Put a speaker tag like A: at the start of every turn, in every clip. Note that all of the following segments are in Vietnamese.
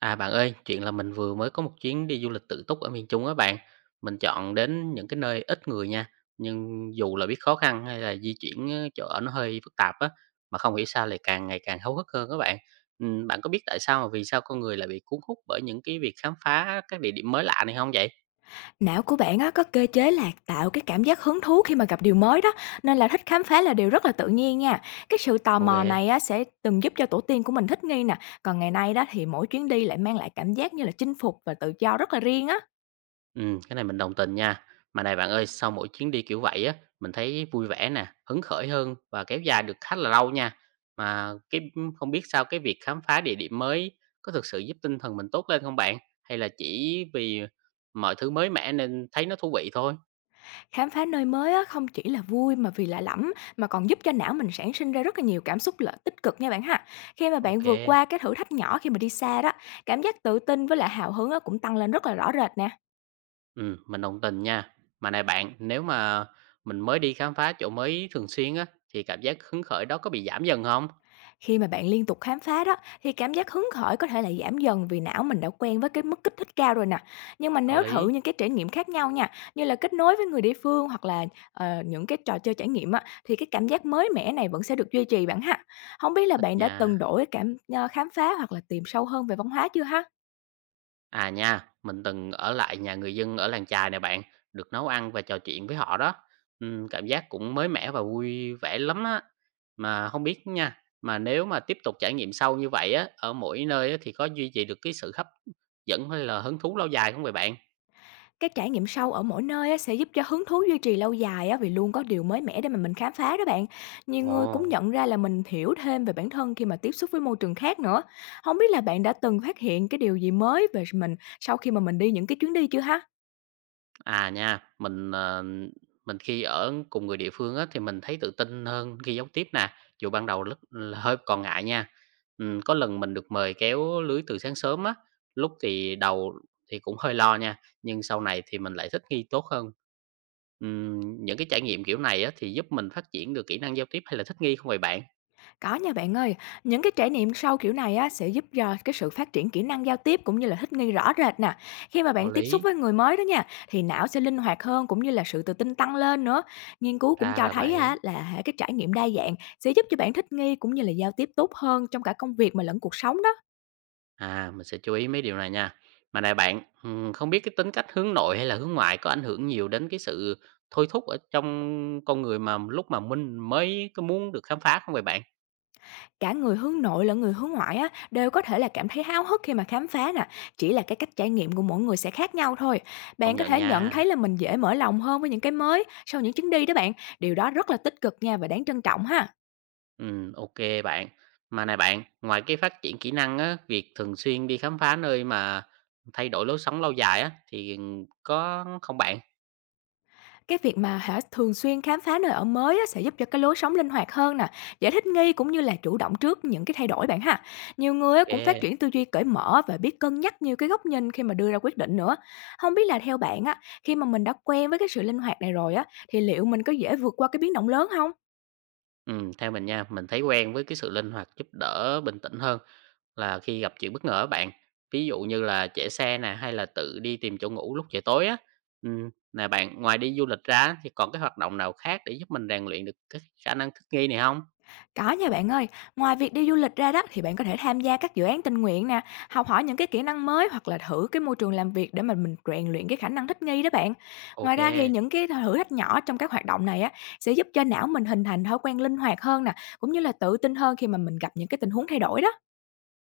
A: À bạn ơi, chuyện là mình vừa mới có một chuyến đi du lịch tự túc ở miền Trung á bạn. Mình chọn đến những cái nơi ít người nha. Nhưng dù là biết khó khăn hay là di chuyển chỗ ở nó hơi phức tạp á, mà không hiểu sao lại càng ngày càng háo hức hơn các bạn. Ừ, bạn có biết tại sao mà vì sao con người lại bị cuốn hút bởi những cái việc khám phá các địa điểm mới lạ này không vậy?
B: Não của bạn á, có cơ chế là tạo cái cảm giác hứng thú khi mà gặp điều mới đó, nên là thích khám phá là điều rất là tự nhiên nha. Cái sự tò mò
A: Ok.
B: này á, sẽ từng giúp cho tổ tiên của mình thích nghi nè, còn ngày nay đó thì mỗi chuyến đi lại mang lại cảm giác như là chinh phục và tự do rất là riêng á.
A: Cái này mình đồng tình nha. Mà này bạn ơi, sau mỗi chuyến đi kiểu vậy á, mình thấy vui vẻ nè, hứng khởi hơn và kéo dài được khá là lâu nha. Mà cái không biết sao cái việc khám phá địa điểm mới có thực sự giúp tinh thần mình tốt lên không bạn? Hay là chỉ vì mọi thứ mới mẻ nên thấy nó thú vị thôi?
B: Khám phá nơi mới á, không chỉ là vui mà vì lạ lẫm, mà còn giúp cho não mình sản sinh ra rất là nhiều cảm xúc lợi tích cực nha bạn ha. Khi mà bạn
A: Ok,
B: vượt qua cái thử thách nhỏ khi mà đi xa đó, cảm giác tự tin với lại hào hứng á, cũng tăng lên rất là rõ rệt nè.
A: mình đồng tình nha. Mà này bạn, nếu mà mình mới đi khám phá chỗ mới thường xuyên á, thì cảm giác hứng khởi đó có bị giảm dần không?
B: Khi mà bạn liên tục khám phá đó thì cảm giác hứng khởi có thể là giảm dần vì não mình đã quen với cái mức kích thích cao rồi nè. Nhưng mà
A: Có
B: nếu thử
A: lý,
B: những cái trải nghiệm khác nhau nha, như là kết nối với người địa phương hoặc là những cái trò chơi trải nghiệm á thì cái cảm giác mới mẻ này vẫn sẽ được duy trì bạn ha. Không biết là
A: thích
B: bạn đã
A: nha.
B: từng đổi cảm khám phá hoặc là tìm sâu hơn về văn hóa chưa ha?
A: À nha, mình từng ở lại nhà người dân ở làng chài nè bạn, được nấu ăn và trò chuyện với họ đó. Cảm giác cũng mới mẻ và vui vẻ lắm á. Mà không biết nha, mà nếu mà tiếp tục trải nghiệm sâu như vậy á, ở mỗi nơi á, thì có duy trì được cái sự hấp dẫn hay là hứng thú lâu dài không vậy bạn?
B: Cái trải nghiệm sâu ở mỗi nơi á, sẽ giúp cho hứng thú duy trì lâu dài á, vì luôn có điều mới mẻ để mà mình khám phá đó bạn. Nhiều người cũng
A: Ồ,
B: nhận ra là mình hiểu thêm về bản thân khi mà tiếp xúc với môi trường khác nữa. Không biết là bạn đã từng phát hiện cái điều gì mới về mình sau khi mà mình đi những cái chuyến đi chưa ha?
A: à nha, mình khi ở cùng người địa phương á, thì mình thấy tự tin hơn khi giao tiếp nè, dù ban đầu lúc là hơi còn ngại nha. Có lần mình được mời kéo lưới từ sáng sớm á, lúc thì đầu thì cũng hơi lo nha, nhưng sau này thì mình lại thích nghi tốt hơn. Những cái trải nghiệm kiểu này á, thì giúp mình phát triển được kỹ năng giao tiếp hay là thích nghi không vậy bạn?
B: Có nha bạn ơi, những cái trải nghiệm sâu kiểu này á, sẽ giúp cho cái sự phát triển kỹ năng giao tiếp cũng như là thích nghi rõ rệt nè. Khi mà
A: Có
B: bạn tiếp xúc
A: lý,
B: với người mới đó nha, thì não sẽ linh hoạt hơn cũng như là sự tự tin tăng lên nữa. Nghiên cứu cũng
A: ra
B: cho
A: là
B: thấy á,
A: vậy.
B: là hả, cái trải nghiệm đa dạng sẽ giúp cho bạn thích nghi cũng như là giao tiếp tốt hơn trong cả công việc mà lẫn cuộc sống đó.
A: À, mình sẽ chú ý mấy điều này nha. Mà này bạn, không biết cái tính cách hướng nội hay là hướng ngoại có ảnh hưởng nhiều đến cái sự thôi thúc ở trong con người mà lúc mà mình mới có muốn được khám phá không vậy bạn?
B: Cả người hướng nội lẫn người hướng ngoại á, đều có thể là cảm thấy háo hức khi mà khám phá nè, chỉ là cái cách trải nghiệm của mỗi người sẽ khác nhau thôi.
A: Công
B: Bạn có
A: nhận
B: thể nhận
A: nha.
B: thấy là mình dễ mở lòng hơn với những cái mới sau những chuyến đi đó bạn, điều đó rất là tích cực nha và đáng trân trọng ha.
A: Ok bạn. Mà này bạn, ngoài cái phát triển kỹ năng á, việc thường xuyên đi khám phá nơi mà thay đổi lối sống lâu dài á thì có không bạn?
B: Cái việc mà hả, thường xuyên khám phá nơi ở mới á, sẽ giúp cho cái lối sống linh hoạt hơn nè, dễ thích nghi cũng như là chủ động trước những cái thay đổi bạn ha. Nhiều người á,
A: Ok.
B: cũng phát triển tư duy cởi mở và biết cân nhắc nhiều cái góc nhìn khi mà đưa ra quyết định nữa. Không biết là theo bạn á, khi mà mình đã quen với cái sự linh hoạt này rồi á, thì liệu mình có dễ vượt qua cái biến động lớn không?
A: Theo mình nha, mình thấy quen với cái sự linh hoạt, giúp đỡ, bình tĩnh hơn là khi gặp chuyện bất ngờ á bạn. Ví dụ như là chạy xe nè, hay là tự đi tìm chỗ ngủ lúc trời tối á. Nè bạn, ngoài đi du lịch ra thì còn cái hoạt động nào khác để giúp mình rèn luyện được cái khả năng thích nghi này không?
B: Có nha bạn ơi, ngoài việc đi du lịch ra đó thì bạn có thể tham gia các dự án tình nguyện nè, học hỏi những cái kỹ năng mới hoặc là thử cái môi trường làm việc để mà mình rèn luyện cái khả năng thích nghi đó bạn. Ngoài ra thì
A: Ok,
B: những cái thử thách nhỏ trong các hoạt động này á sẽ giúp cho não mình hình thành thói quen linh hoạt hơn nè, cũng như là tự tin hơn khi mà mình gặp những cái tình huống thay đổi đó.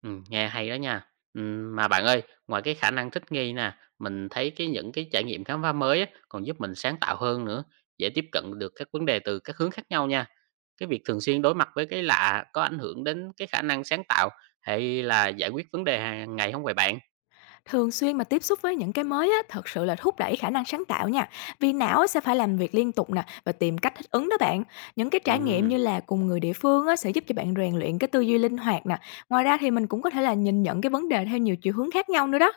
A: nghe hay đó nha. Mà bạn ơi, ngoài cái khả năng thích nghi nè, mình thấy những cái trải nghiệm khám phá mới á, còn giúp mình sáng tạo hơn nữa, dễ tiếp cận được các vấn đề từ các hướng khác nhau nha. Cái việc thường xuyên đối mặt với cái lạ có ảnh hưởng đến cái khả năng sáng tạo hay là giải quyết vấn đề hàng ngày không vậy bạn?
B: Thường xuyên mà tiếp xúc với những cái mới á, thật sự là thúc đẩy khả năng sáng tạo nha. Vì não á, sẽ phải làm việc liên tục nè và tìm cách thích ứng đó bạn. Những cái trải nghiệm
A: Ừm,
B: như là cùng người địa phương á, sẽ giúp cho bạn rèn luyện cái tư duy linh hoạt nè. Ngoài ra thì mình cũng có thể là nhìn nhận cái vấn đề theo nhiều chiều hướng khác nhau nữa đó.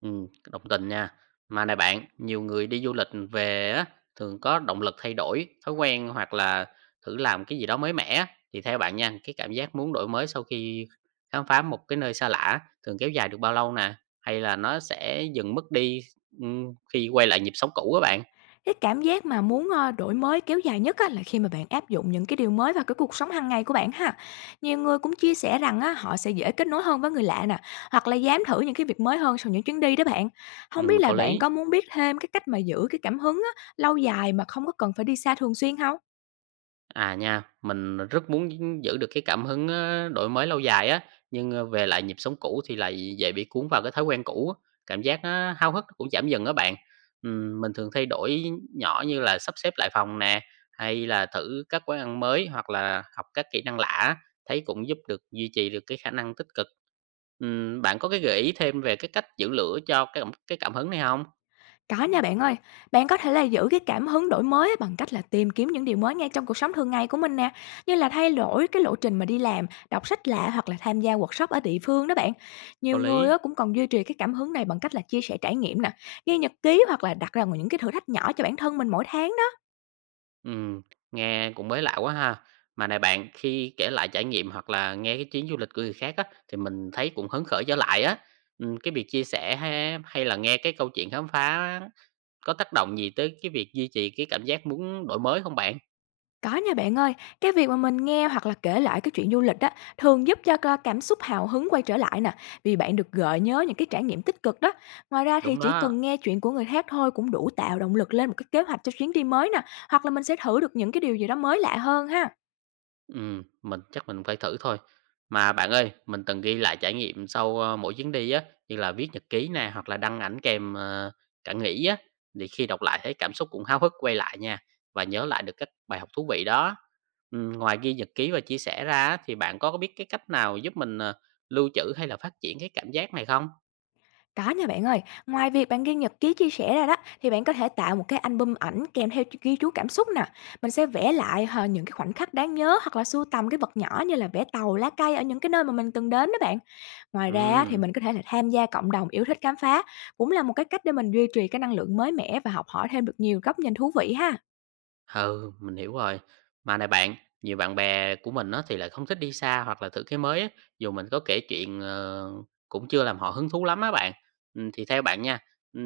A: ừm, đồng tình nha. Mà này bạn, nhiều người đi du lịch về á, thường có động lực thay đổi thói quen hoặc là thử làm cái gì đó mới mẻ á, thì theo bạn nha, cái cảm giác muốn đổi mới sau khi khám phá một cái nơi xa lạ thường kéo dài được bao lâu nè? Hay là nó sẽ dần mất đi, khi quay lại nhịp sống cũ á bạn?
B: Cái cảm giác mà muốn, đổi mới kéo dài nhất á là khi mà bạn áp dụng những cái điều mới vào cái cuộc sống hàng ngày của bạn ha. Nhiều người cũng chia sẻ rằng á, họ sẽ dễ kết nối hơn với người lạ nè, hoặc là dám thử những cái việc mới hơn sau những chuyến đi đó bạn. Không biết
A: Có
B: là bạn
A: lý.
B: có muốn biết thêm cái cách mà giữ cái cảm hứng á, lâu dài mà không có cần phải đi xa thường xuyên không?
A: À nha, mình rất muốn giữ được cái cảm hứng, đổi mới lâu dài á, nhưng về lại nhịp sống cũ thì lại dễ bị cuốn vào cái thói quen cũ á, cảm giác nó háo hức cũng giảm dần đó bạn. Mình thường thay đổi nhỏ như là sắp xếp lại phòng nè, hay là thử các quán ăn mới hoặc là học các kỹ năng lạ á, thấy cũng giúp được duy trì được cái khả năng tích cực. Bạn có cái gợi ý thêm về cái cách giữ lửa cho cái cảm hứng này không,
B: Có nha bạn ơi, bạn có thể là giữ cái cảm hứng đổi mới bằng cách là tìm kiếm những điều mới ngay trong cuộc sống thường ngày của mình nè, như là thay đổi cái lộ trình mà đi làm, đọc sách lạ hoặc là tham gia workshop ở địa phương đó bạn.
A: có
B: Nhiều người
A: lý.
B: á cũng còn duy trì cái cảm hứng này bằng cách là chia sẻ trải nghiệm nè, ghi nhật ký hoặc là đặt ra những cái thử thách nhỏ cho bản thân mình mỗi tháng.
A: Ừm, nghe cũng mới lạ quá ha. Mà này bạn, khi kể lại trải nghiệm hoặc là nghe cái chuyến du lịch của người khác á, thì mình thấy cũng hứng khởi trở lại á. Cái việc chia sẻ ha, hay là nghe cái câu chuyện khám phá á, có tác động gì tới cái việc duy trì cái cảm giác muốn đổi mới không bạn?
B: Có nha bạn ơi, cái việc mà mình nghe hoặc là kể lại cái chuyện du lịch đó thường giúp cho cảm xúc hào hứng quay trở lại nè, vì bạn được gợi nhớ những cái trải nghiệm tích cực đó. Ngoài ra thì
A: Đúng
B: chỉ
A: đó.
B: cần nghe chuyện của người khác thôi cũng đủ tạo động lực lên một cái kế hoạch cho chuyến đi mới nè, hoặc là mình sẽ thử được những cái điều gì đó mới lạ hơn ha.
A: Mình chắc mình phải thử thôi. Mà bạn ơi, mình từng ghi lại trải nghiệm sau mỗi chuyến đi á, như là viết nhật ký nè, hoặc là đăng ảnh kèm, cảm nghĩ á, thì khi đọc lại thấy cảm xúc cũng háo hức quay lại nha, và nhớ lại được các bài học thú vị đó. Ngoài ghi nhật ký và chia sẻ ra á, thì bạn có biết cái cách nào giúp mình lưu trữ hay là phát triển cái cảm giác này không?
B: Có nha bạn ơi, ngoài việc bạn ghi nhật ký chia sẻ ra đó, thì bạn có thể tạo một cái album ảnh kèm theo ghi chú cảm xúc nè. Mình sẽ vẽ lại những cái khoảnh khắc đáng nhớ hoặc là sưu tầm cái vật nhỏ như là vẽ tàu, lá cây ở những cái nơi mà mình từng đến đó bạn. Ngoài ra á, thì
A: Ừm.
B: mình có thể là tham gia cộng đồng yêu thích khám phá, cũng là một cái cách để mình duy trì cái năng lượng mới mẻ và học hỏi thêm được nhiều góc nhìn thú vị ha.
A: Ừ, mình hiểu rồi. Mà này bạn, nhiều bạn bè của mình nó thì lại không thích đi xa hoặc là thử cái mới á, dù mình có kể chuyện cũng chưa làm họ hứng thú lắm á bạn. Ừ, thì theo bạn nha, ừ,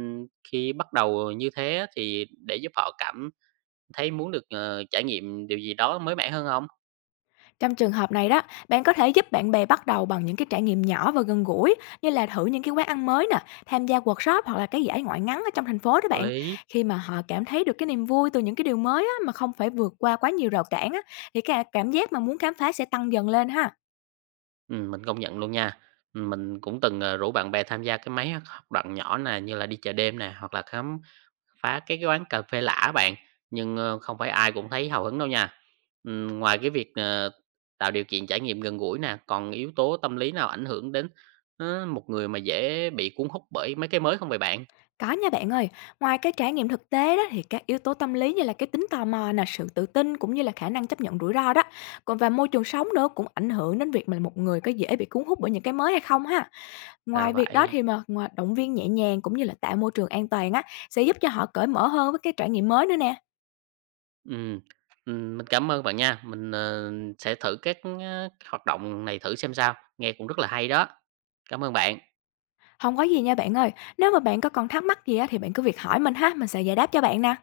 A: khi bắt đầu như thế á, thì để giúp họ cảm thấy muốn được trải nghiệm điều gì đó mới mẻ hơn không?
B: Trong trường hợp này đó, bạn có thể giúp bạn bè bắt đầu bằng những cái trải nghiệm nhỏ và gần gũi như là thử những cái quán ăn mới nè, tham gia workshop hoặc là cái giải ngoại ngắn ở trong thành phố đó
A: Có
B: bạn.
A: lý.
B: Khi mà họ cảm thấy được cái niềm vui từ những cái điều mới á, mà không phải vượt qua quá nhiều rào cản á, thì cái cảm giác mà muốn khám phá sẽ tăng dần lên ha.
A: Ừ, mình công nhận luôn nha. Ừ, mình cũng từng rủ bạn bè tham gia cái mấy hoạt động nhỏ nè như là đi chợ đêm nè hoặc là khám phá cái quán cà phê lã bạn, nhưng không phải ai cũng thấy hào hứng đâu nha. Ngoài cái việc tạo điều kiện trải nghiệm gần gũi nè, còn yếu tố tâm lý nào ảnh hưởng đến một người mà dễ bị cuốn hút bởi mấy cái mới không vậy bạn?
B: Có nha bạn ơi, ngoài cái trải nghiệm thực tế đó thì các yếu tố tâm lý như là cái tính tò mò nè, sự tự tin cũng như là khả năng chấp nhận rủi ro đó. Còn và môi trường sống nữa cũng ảnh hưởng đến việc mà một người có dễ bị cuốn hút bởi những cái mới hay không ha.
A: Là
B: Ngoài việc đó
A: vậy.
B: thì mà ngoài động viên nhẹ nhàng cũng như là tạo môi trường an toàn á sẽ giúp cho họ cởi mở hơn với cái trải nghiệm mới nữa nè.
A: Ừm, mình cảm ơn bạn nha. Mình sẽ thử các hoạt động này thử xem sao, nghe cũng rất là hay đó. Cảm ơn bạn.
B: Không có gì nha bạn ơi, nếu mà bạn có còn thắc mắc gì á thì bạn cứ việc hỏi mình ha, mình sẽ giải đáp cho bạn nè.